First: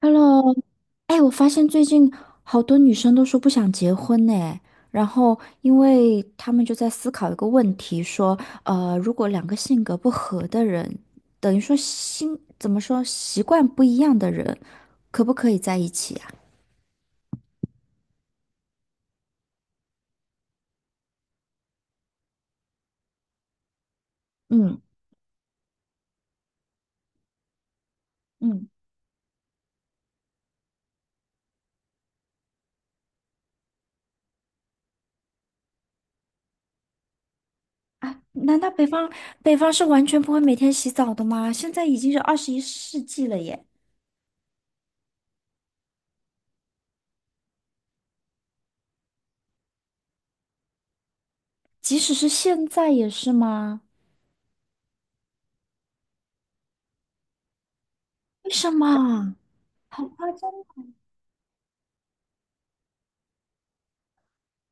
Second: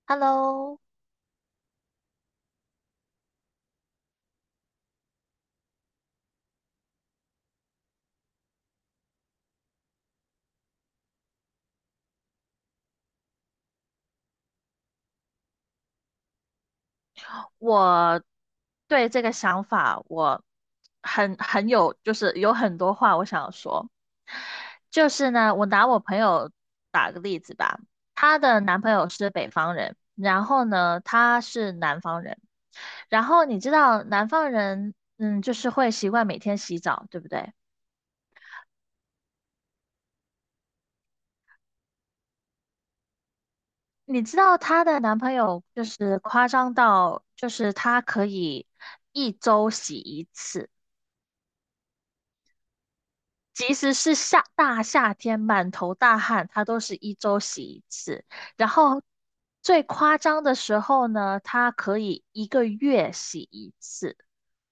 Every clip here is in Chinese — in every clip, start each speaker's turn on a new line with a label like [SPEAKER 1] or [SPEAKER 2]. [SPEAKER 1] Hello，
[SPEAKER 2] Hello，
[SPEAKER 1] 哎，我发现最近好多女生都说不想结婚呢，然后因为她们就在思考一个问题，说，如果两个性格不合的人，等于说怎么说，习惯不一样的人，可不可以在一起啊？
[SPEAKER 2] 我对这个想法我很有，就是有很多话我想说。
[SPEAKER 1] 嗯
[SPEAKER 2] 就是呢，我拿我朋友，她的
[SPEAKER 1] 嗯，
[SPEAKER 2] 男朋友是北方人，然后呢，她是南方人。然后你知道南方人，就是会习惯每天洗澡，对不对？
[SPEAKER 1] 啊，难道北方是完全不会每天洗澡的吗？现在已经是21世纪了耶，
[SPEAKER 2] 你知道她的男朋友就是夸张到，就是他可以一周洗一次。
[SPEAKER 1] 即使是现在也是
[SPEAKER 2] 即
[SPEAKER 1] 吗？
[SPEAKER 2] 使是夏天满头大汗，他都是一周洗一次。
[SPEAKER 1] 为
[SPEAKER 2] 然
[SPEAKER 1] 什
[SPEAKER 2] 后
[SPEAKER 1] 么？
[SPEAKER 2] 最
[SPEAKER 1] 好
[SPEAKER 2] 夸
[SPEAKER 1] 夸
[SPEAKER 2] 张
[SPEAKER 1] 张。
[SPEAKER 2] 的时候呢，他可以一个月洗一次，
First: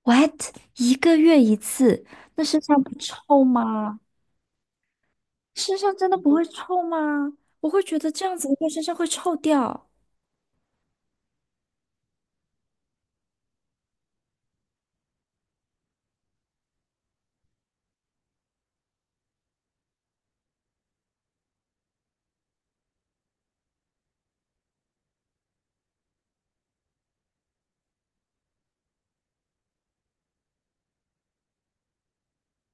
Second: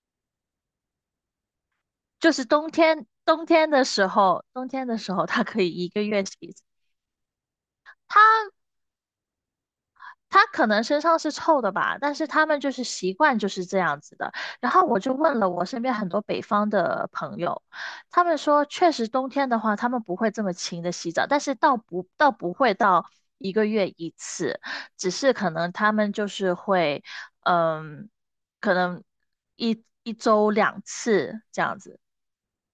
[SPEAKER 1] ？What？一个月一次，
[SPEAKER 2] 就是
[SPEAKER 1] 那身上不臭吗？
[SPEAKER 2] 冬天的时候他可以
[SPEAKER 1] 身
[SPEAKER 2] 一
[SPEAKER 1] 上
[SPEAKER 2] 个
[SPEAKER 1] 真的
[SPEAKER 2] 月
[SPEAKER 1] 不
[SPEAKER 2] 洗
[SPEAKER 1] 会
[SPEAKER 2] 一次。
[SPEAKER 1] 臭吗？我会觉得这样
[SPEAKER 2] 它
[SPEAKER 1] 子的话身上会臭掉。
[SPEAKER 2] 他可能身上是臭的吧，但是他们就是习惯就是这样子的。然后我就问了我身边很多北方的朋友，他们说确实冬天的话，他们不会这么勤的洗澡，但是倒不会到一个月一次，只是可能他们就是会，嗯，可能一周两次这样子。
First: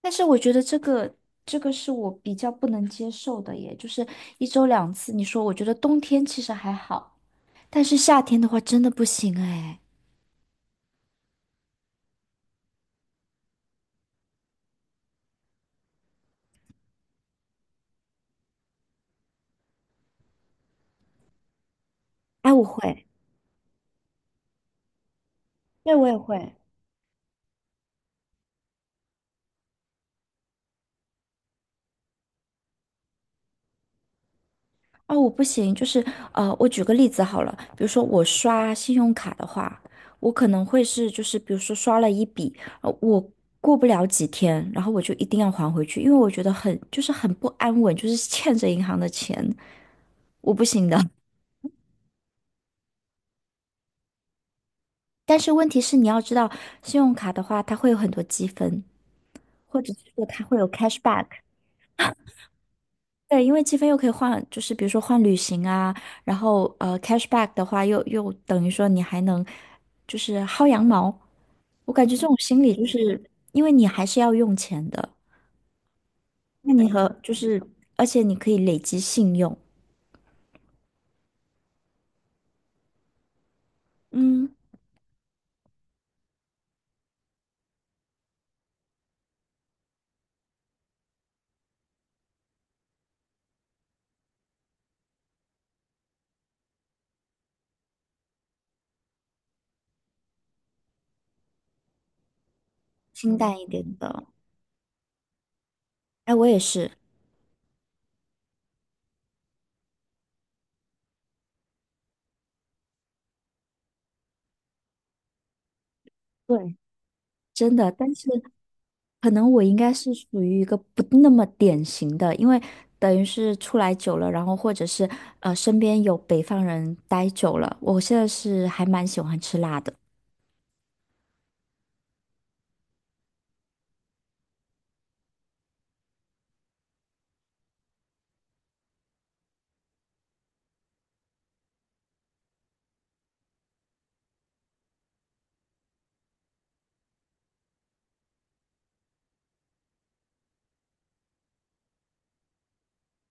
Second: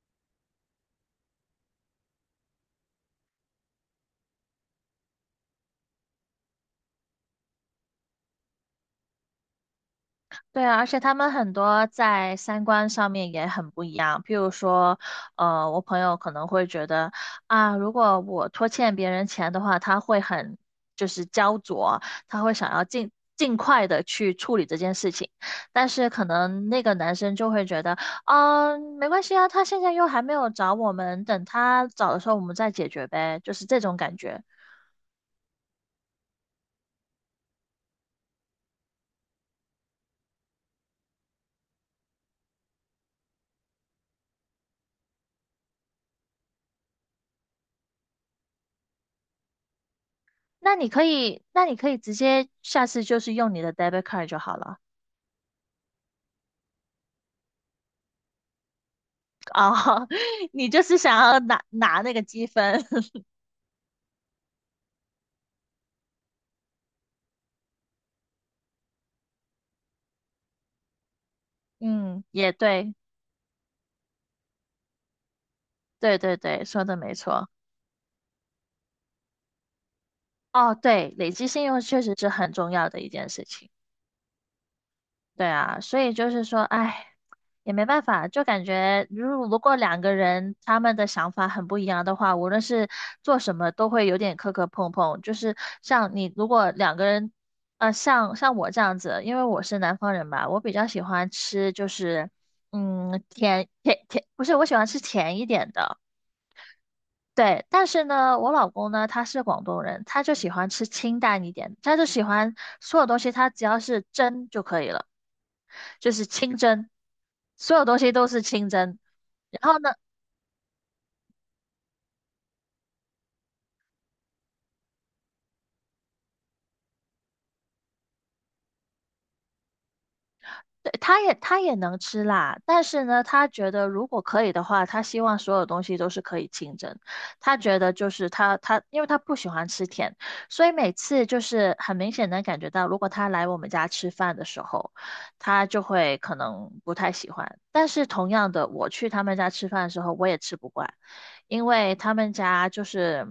[SPEAKER 1] 但是我觉得这个是我比较不能接受的耶，就是一周两次。你说，我觉得冬天其实还好，但是夏天的话真的不行哎。
[SPEAKER 2] 对啊，而且他们很多在三观上面也很不一样。譬如说，我朋友可能会觉得啊，如果我拖欠别人钱的话，他会就是焦灼，他
[SPEAKER 1] 哎，
[SPEAKER 2] 会
[SPEAKER 1] 我
[SPEAKER 2] 想要
[SPEAKER 1] 会，
[SPEAKER 2] 尽快的去处理这件事情。但
[SPEAKER 1] 对，我
[SPEAKER 2] 是
[SPEAKER 1] 也
[SPEAKER 2] 可
[SPEAKER 1] 会。
[SPEAKER 2] 能那个男生就会觉得，没关系啊，他现在又还没有找我们，等他找的时候我们再解决呗，就是这种感觉。
[SPEAKER 1] 哦，我不行，就是我举个例子好了，比如说我刷信用卡的话，我可能会是就是比如说刷了一笔，我过不了几天，然后我就一定要还回去，因为我觉得很就是很不安稳，就是欠着银行的钱，我不
[SPEAKER 2] 那你
[SPEAKER 1] 行的。
[SPEAKER 2] 可 以，那你可以直接下次就是用你的 debit card 就好了。
[SPEAKER 1] 但是问题是你要知道，信用卡的话，它会有很多积分，
[SPEAKER 2] 哦，
[SPEAKER 1] 或者是 说它会
[SPEAKER 2] 你
[SPEAKER 1] 有
[SPEAKER 2] 就是想
[SPEAKER 1] cashback。
[SPEAKER 2] 要拿那个积分，
[SPEAKER 1] 对，因为积分又可以换，就是比如说换旅行啊，然后cashback 的话又等于说你还能就是薅羊毛。我感觉
[SPEAKER 2] 嗯，
[SPEAKER 1] 这种
[SPEAKER 2] 也
[SPEAKER 1] 心理就
[SPEAKER 2] 对，
[SPEAKER 1] 是因为你还是要用钱的，
[SPEAKER 2] 对对对，
[SPEAKER 1] 那
[SPEAKER 2] 说
[SPEAKER 1] 你
[SPEAKER 2] 的没
[SPEAKER 1] 和就
[SPEAKER 2] 错。
[SPEAKER 1] 是，而且你可以累积信用，
[SPEAKER 2] 哦，对，累积信用确实是很重要的一件事情。
[SPEAKER 1] 嗯，
[SPEAKER 2] 对啊，所以就是说，哎，也没办法，就感觉如果两个人他们的想法很不一样的话，无论是做什么都会有点磕磕碰碰。就是像你，如果两个人，像我这样子，因为我是南方人吧，我比较喜欢吃就是，
[SPEAKER 1] 清淡一
[SPEAKER 2] 甜甜
[SPEAKER 1] 点
[SPEAKER 2] 甜，
[SPEAKER 1] 的。
[SPEAKER 2] 不是，我喜欢吃甜一点的。
[SPEAKER 1] 哎，我也是，
[SPEAKER 2] 对，但是呢，我老公呢，他是广东人，他就喜欢吃清淡一点，他就喜欢所有东西，他只要是蒸就可以了，就是清
[SPEAKER 1] 对，
[SPEAKER 2] 蒸，
[SPEAKER 1] 真
[SPEAKER 2] 所有
[SPEAKER 1] 的，
[SPEAKER 2] 东西
[SPEAKER 1] 但
[SPEAKER 2] 都
[SPEAKER 1] 是。
[SPEAKER 2] 是清蒸。
[SPEAKER 1] 可能我
[SPEAKER 2] 然
[SPEAKER 1] 应
[SPEAKER 2] 后呢，
[SPEAKER 1] 该是属于一个不那么典型的，因为等于是出来久了，然后或者是身边有北方人待久了，我现在是还蛮喜欢吃辣的，
[SPEAKER 2] 对，他也能吃辣，但是呢，他觉得如果可以的话，他希望所有东西都是可以清蒸。他觉得就是因为他不喜欢吃甜，所以每次就是很明显能感觉到，如果他来我们家吃饭的时候，他就会可能不太喜欢。但是同样的，我去他们家吃饭的时候，我也吃不惯，因为他们家就是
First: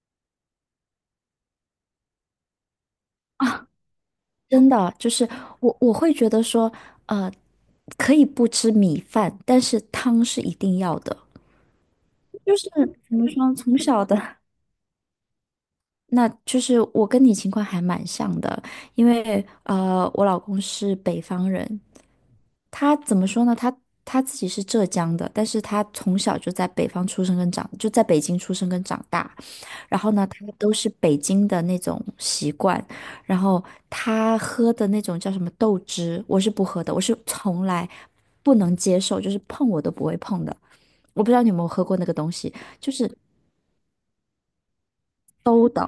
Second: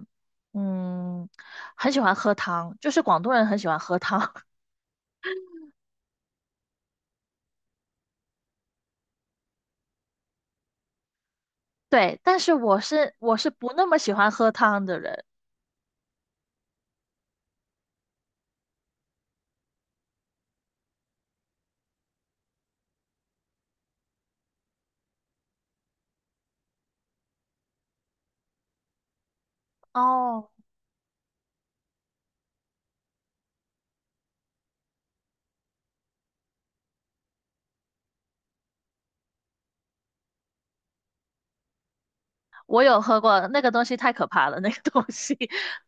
[SPEAKER 2] 嗯，很喜欢喝汤，就是广东人很喜欢喝汤。
[SPEAKER 1] 真的就是我会觉得说可以不吃米饭，但是汤是一定要的，
[SPEAKER 2] 对，但是
[SPEAKER 1] 就是
[SPEAKER 2] 我是
[SPEAKER 1] 怎么
[SPEAKER 2] 我是
[SPEAKER 1] 说
[SPEAKER 2] 不
[SPEAKER 1] 从
[SPEAKER 2] 那么
[SPEAKER 1] 小
[SPEAKER 2] 喜欢
[SPEAKER 1] 的。
[SPEAKER 2] 喝汤的人。
[SPEAKER 1] 那就是我跟你情况还蛮像的，因为我老公是北方人，他怎么说呢？他自己是浙江的，但是他从小就在北方出生跟长，就在北京出生跟长大。然后呢，他
[SPEAKER 2] 哦，
[SPEAKER 1] 都是北京的那种习惯。然后他喝的那种叫什么豆汁，我是不喝的，我是从来不能接受，就是碰我都不会碰的。我不知道你有没有喝过那个东西，
[SPEAKER 2] 我有喝过那个东西，太可怕了，那个东西，
[SPEAKER 1] 馊 的，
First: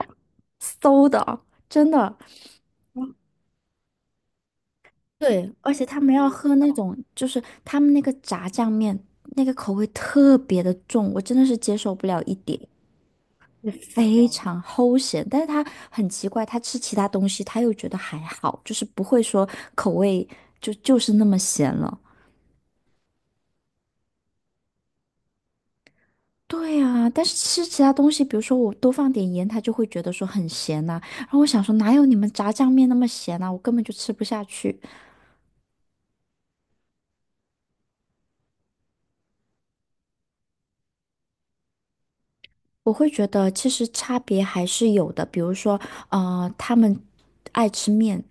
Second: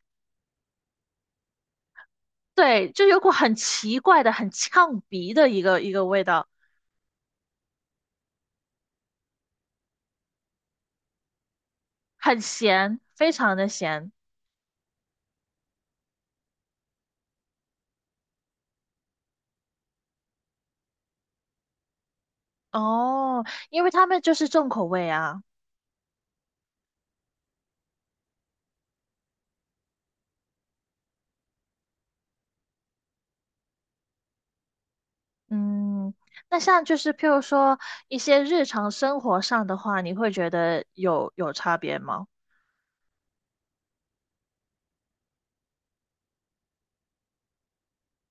[SPEAKER 1] 馊的，真的。
[SPEAKER 2] 对，就有股很奇怪的、很呛鼻的
[SPEAKER 1] 对，
[SPEAKER 2] 一
[SPEAKER 1] 而
[SPEAKER 2] 个
[SPEAKER 1] 且
[SPEAKER 2] 一
[SPEAKER 1] 他
[SPEAKER 2] 个
[SPEAKER 1] 们
[SPEAKER 2] 味
[SPEAKER 1] 要
[SPEAKER 2] 道，
[SPEAKER 1] 喝那种，就是他们那个炸酱面，那个口味特别的重，我真的是接受不了一
[SPEAKER 2] 很
[SPEAKER 1] 点，
[SPEAKER 2] 咸，非常的咸。
[SPEAKER 1] 非常齁咸。但是他很奇怪，他吃其他东西他又觉得还好，就是不会说口味就是那么咸了。
[SPEAKER 2] 哦，因为他们就是重口味啊。
[SPEAKER 1] 对啊，但是吃其他东西，比如说我多放点盐，他就会觉得说很咸呐、然后我想说，哪有你们炸酱面那么咸呐？我根本就吃不下去。
[SPEAKER 2] 嗯，那像就是譬如说一些日常生活上的话，你会觉得有差别吗？
[SPEAKER 1] 我会觉得其实差别还是有的，比如说，他们爱吃面，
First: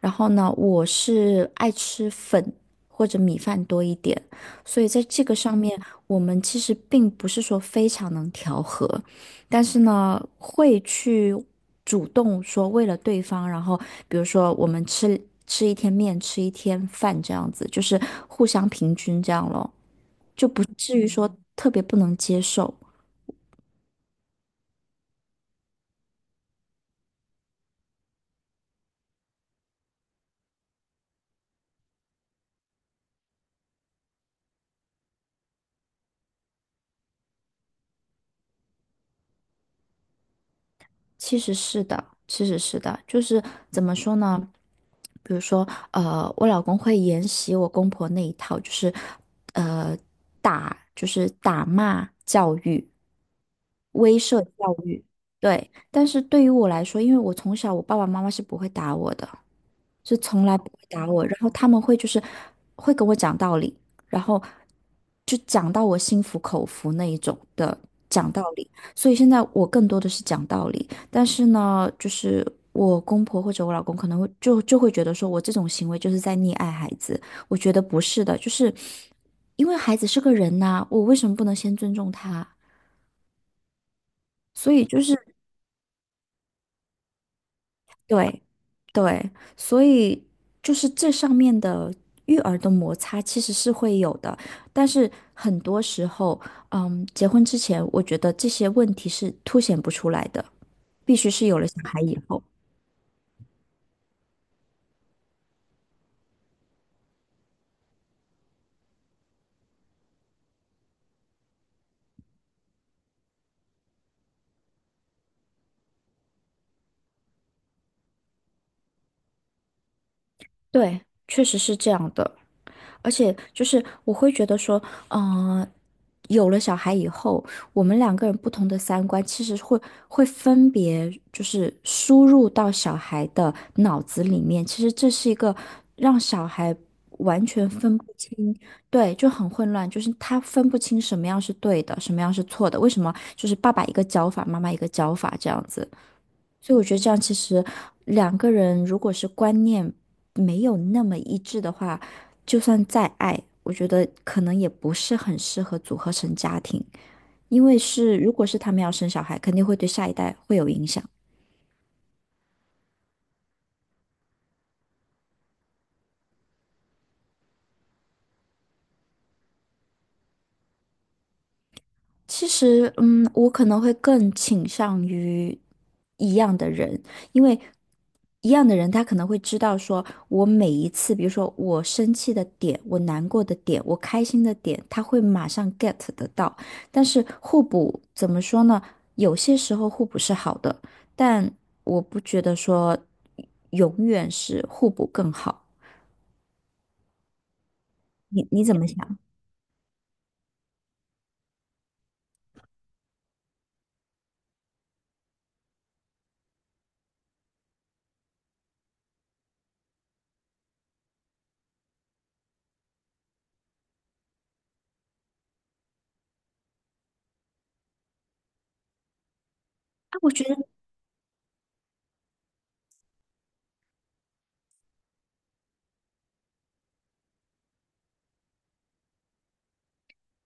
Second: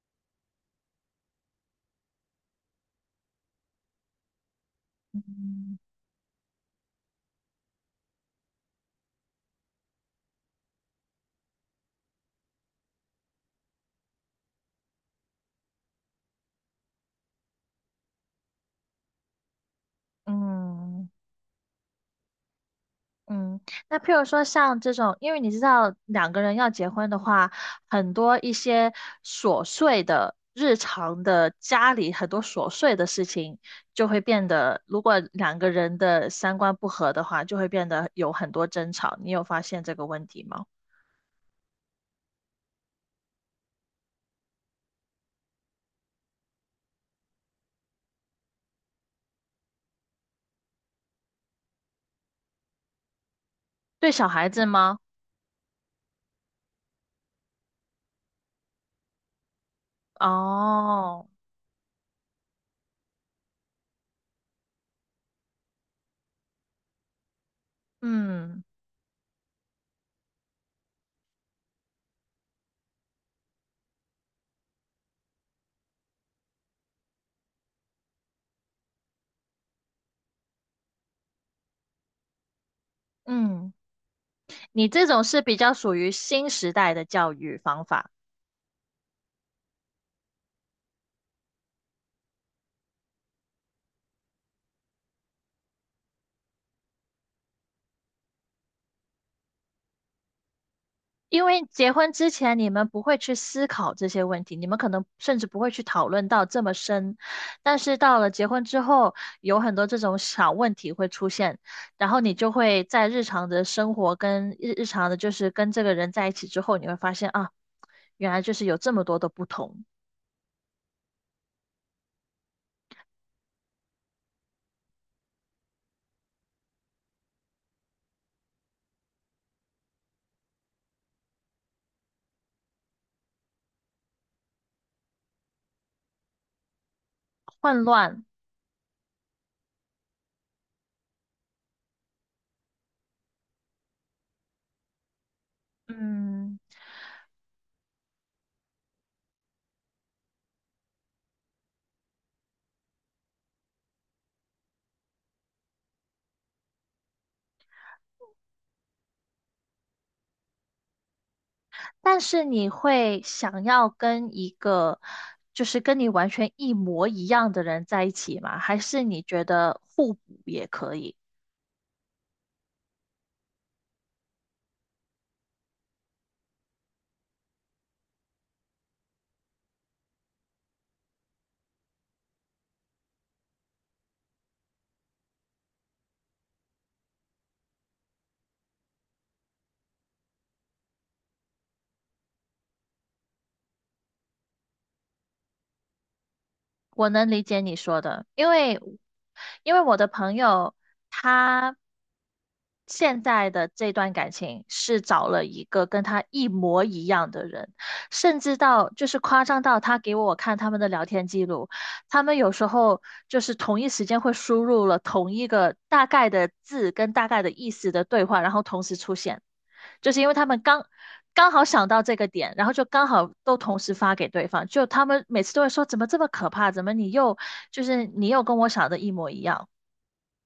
[SPEAKER 1] 然后呢，我是爱吃粉或者米饭多一点，所以在这个上
[SPEAKER 2] 嗯，
[SPEAKER 1] 面，我们其实并不是说非常能调和，但是呢，会去主动说为了对方，然后比如说我们吃一天面，吃一天饭这样子，就是互相平均这样咯，就不至于
[SPEAKER 2] 嗯。
[SPEAKER 1] 说特别不能接受。
[SPEAKER 2] 嗯，那譬如说像这种，因为你知道两个人要结婚的话，很多一些琐碎的日常的家里很多琐碎的事情，就会变得，如果两个人的三观不合的话，就会变得有很多争吵。你有发现这个问题吗？
[SPEAKER 1] 其实是的，其实是的，就是怎么说呢？比如说，我老公会沿袭我公婆那一套，就是，呃，打，就是打骂教育，
[SPEAKER 2] 对
[SPEAKER 1] 威
[SPEAKER 2] 小
[SPEAKER 1] 慑
[SPEAKER 2] 孩子
[SPEAKER 1] 教
[SPEAKER 2] 吗？
[SPEAKER 1] 育。对，但是对于我来说，因为我从小我爸爸妈妈是不会打我的，是从来不会打我，
[SPEAKER 2] 哦，
[SPEAKER 1] 然后他们会就是会跟我讲道理，然后就讲到我心服口服那一种的讲道
[SPEAKER 2] 嗯
[SPEAKER 1] 理，所以现在我更多的是讲道理，但是呢，就是我公婆或者我老公可能会就会觉得说我这种行为就是在溺爱孩子，我觉得不是的，就是因为孩子是个人呐、我为什么不能先尊重他？
[SPEAKER 2] 嗯，
[SPEAKER 1] 所以
[SPEAKER 2] 你
[SPEAKER 1] 就
[SPEAKER 2] 这
[SPEAKER 1] 是。
[SPEAKER 2] 种是比较属于新时代的教育方法。
[SPEAKER 1] 对，对，所以就是这上面的育儿的摩擦其实是会有的，但是很多时候，嗯，结婚之前，我觉得这些问题是凸显不出来的，必须
[SPEAKER 2] 因
[SPEAKER 1] 是有
[SPEAKER 2] 为
[SPEAKER 1] 了小
[SPEAKER 2] 结
[SPEAKER 1] 孩
[SPEAKER 2] 婚
[SPEAKER 1] 以
[SPEAKER 2] 之
[SPEAKER 1] 后。
[SPEAKER 2] 前，你们不会去思考这些问题，你们可能甚至不会去讨论到这么深。但是到了结婚之后，有很多这种小问题会出现，然后你就会在日常的生活跟日常的，就是跟这个人在一起之后，你会发现啊，原来就是有这么多的不同，
[SPEAKER 1] 对，确实是这样的。而且就是我会觉得说，嗯、有了小孩以后，我们两个人不同的三观其实会分别就是输入到小孩的脑子里面，其实这是一个让小孩完全
[SPEAKER 2] 混
[SPEAKER 1] 分不
[SPEAKER 2] 乱。
[SPEAKER 1] 清，对，就很混乱，就是他分不清什么样是对的，什么样是错的，为什么就是爸爸一个教法，妈妈一个教法这样子。
[SPEAKER 2] 嗯，
[SPEAKER 1] 所以我觉得这样其实两个人如果是观念没有那么一致的话，就算再爱，我觉得可能也不是很适合组合成家庭，因为是如果是他们要生小孩，肯定会对下一代会有影响。
[SPEAKER 2] 但是你会想要跟一个就是跟你完全一模一样的人在一起吗？还是你觉得互补也可以？
[SPEAKER 1] 其实，嗯，我可能会更倾向于一样的人，因为一样的人他可能会知道说，我每一次，比如说我生气的点，我难过的点，我开心的点，他会马上 get 得到。但是互补怎么说呢？有些时候互补是好的，但我不觉得说永远是互补更好。
[SPEAKER 2] 我能理解你说的，
[SPEAKER 1] 你
[SPEAKER 2] 因
[SPEAKER 1] 你怎
[SPEAKER 2] 为
[SPEAKER 1] 么想？
[SPEAKER 2] 我的朋友他现在的这段感情是找了一个跟他一模一样的人，甚至到就是夸张到他给我看他们的聊天记录，他们有时候就是同一时间会输入了同一个大概的字跟大概的意思的对话，然后同时出现。就
[SPEAKER 1] 啊，
[SPEAKER 2] 是因
[SPEAKER 1] 我
[SPEAKER 2] 为
[SPEAKER 1] 觉
[SPEAKER 2] 他
[SPEAKER 1] 得
[SPEAKER 2] 们刚刚好想到这个点，然后就刚好都同时发给对方，就他们每次都会说怎么这么可怕，怎么就是你又跟我想的一模一样。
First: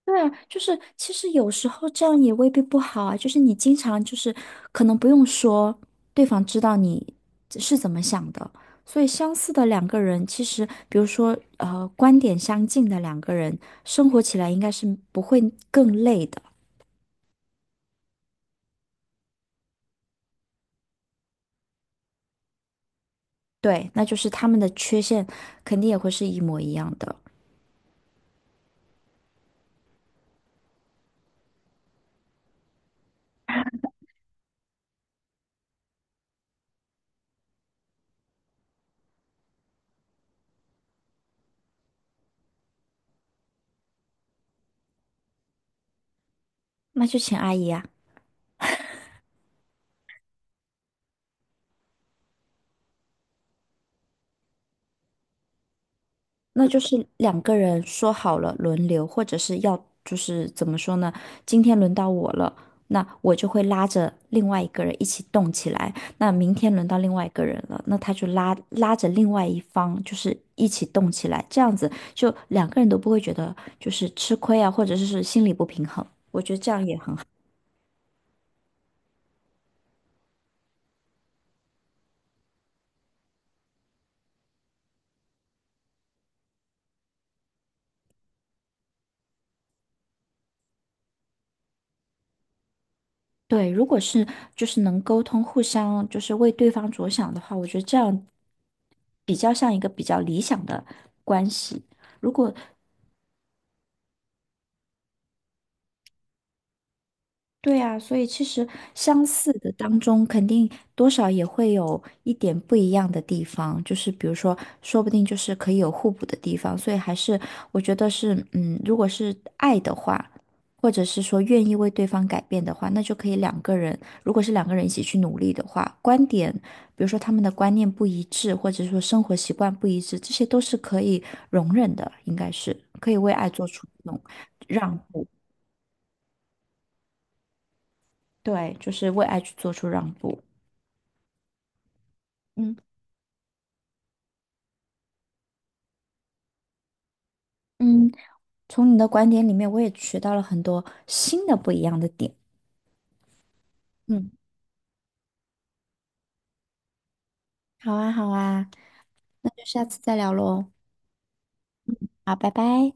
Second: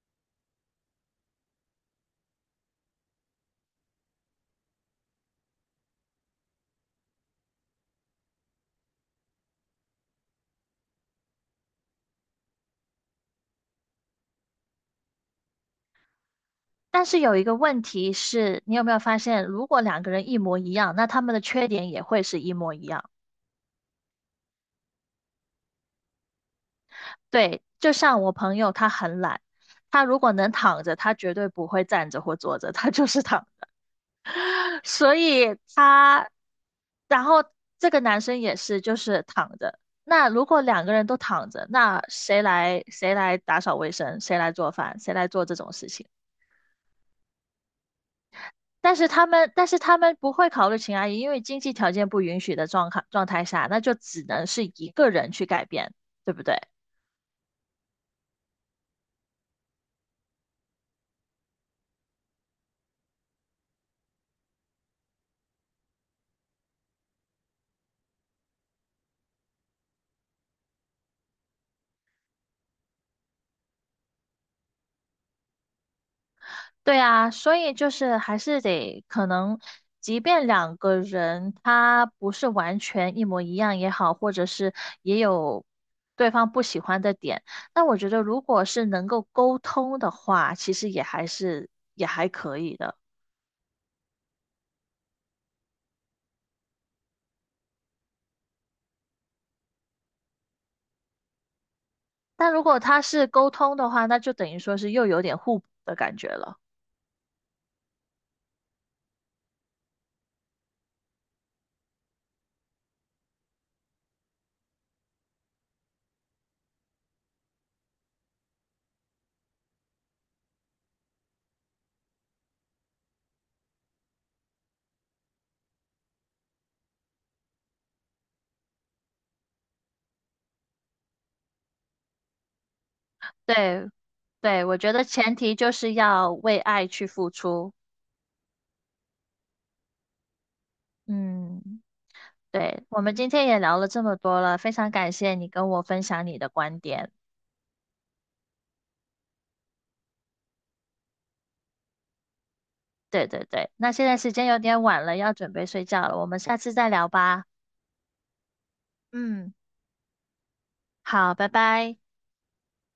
[SPEAKER 1] 对啊，就是其实有时候这样也未必不好啊。就是你经常就是可能不用说，对方知道你是怎么想的。所以相似的两个人，其实比如说观点相近的两个人，生活起来应该是不会更累的。
[SPEAKER 2] 但是有一个问题是，你有没有发现，如果两个人一模一样，那他们的缺点也会是一模一样。
[SPEAKER 1] 对，那就是他们的缺陷肯定也会是一模一样的。
[SPEAKER 2] 对，就像我朋友他很懒，他如果能躺着，他绝对不会站着或坐着，他就是躺所以他，然后这个男生也是，就是躺着。那如果两个人都躺着，那谁来打扫卫生，谁来做饭，谁来做这种事情？
[SPEAKER 1] 那就请阿姨啊。
[SPEAKER 2] 但是他们不会考虑秦阿姨，因为经济条件不允许的状态下，那就只能是一个人去改变，对不对？
[SPEAKER 1] 那就是两个人说好了轮流，或者是要就是怎么说呢？今天轮到我了，那我就会拉着另外一个人一起动起来。那明天轮到另外一个人了，那他就拉着另外一方，就是一起动起来。这样子就两个人都不会觉得就是吃亏啊，或者是心里不平衡。我觉得这样也
[SPEAKER 2] 对
[SPEAKER 1] 很好。
[SPEAKER 2] 啊，所以就是还是得可能，即便两个人他不是完全一模一样也好，或者是也有对方不喜欢的点，那我觉得如果是能够沟通的话，其实也还是，
[SPEAKER 1] 对，如果是就是能沟通，互相就是为对方着想的话，我觉得这样比较像一个比较理想的关系。如
[SPEAKER 2] 但
[SPEAKER 1] 果
[SPEAKER 2] 如果他是沟通的话，那就等于说是又有点互补的感觉了。
[SPEAKER 1] 对啊，所以其实相似的当中，肯定多少也会有一点不一样的地方，就是比如说，说不定就是可以有互补的地方，所以还是我觉得是，嗯，如果是爱的话，或者是说愿意为对方改变的话，那就可以两个人，如果是两个人一起去努力的话，观点，比如说他们的观念不一致，或者说生活习惯不一致，这些都是可以容忍的，应该是可以为爱做出
[SPEAKER 2] 对，
[SPEAKER 1] 那种
[SPEAKER 2] 对，我觉
[SPEAKER 1] 让
[SPEAKER 2] 得
[SPEAKER 1] 步，
[SPEAKER 2] 前提就是要为爱去付出。
[SPEAKER 1] 对，就是为爱去做出让步。
[SPEAKER 2] 嗯，
[SPEAKER 1] 嗯
[SPEAKER 2] 对，我们今天也聊了这么多了，非常感谢你跟我分享你的观点。
[SPEAKER 1] 嗯，从你的观点里面，我也学到了很多新的不一样的点。
[SPEAKER 2] 对对对，那现在时
[SPEAKER 1] 嗯，
[SPEAKER 2] 间有点晚了，要准备睡觉了，我们下次再聊吧。
[SPEAKER 1] 好啊，好啊，那
[SPEAKER 2] 嗯，
[SPEAKER 1] 就下次再聊喽。
[SPEAKER 2] 好，拜拜。
[SPEAKER 1] 好，拜拜。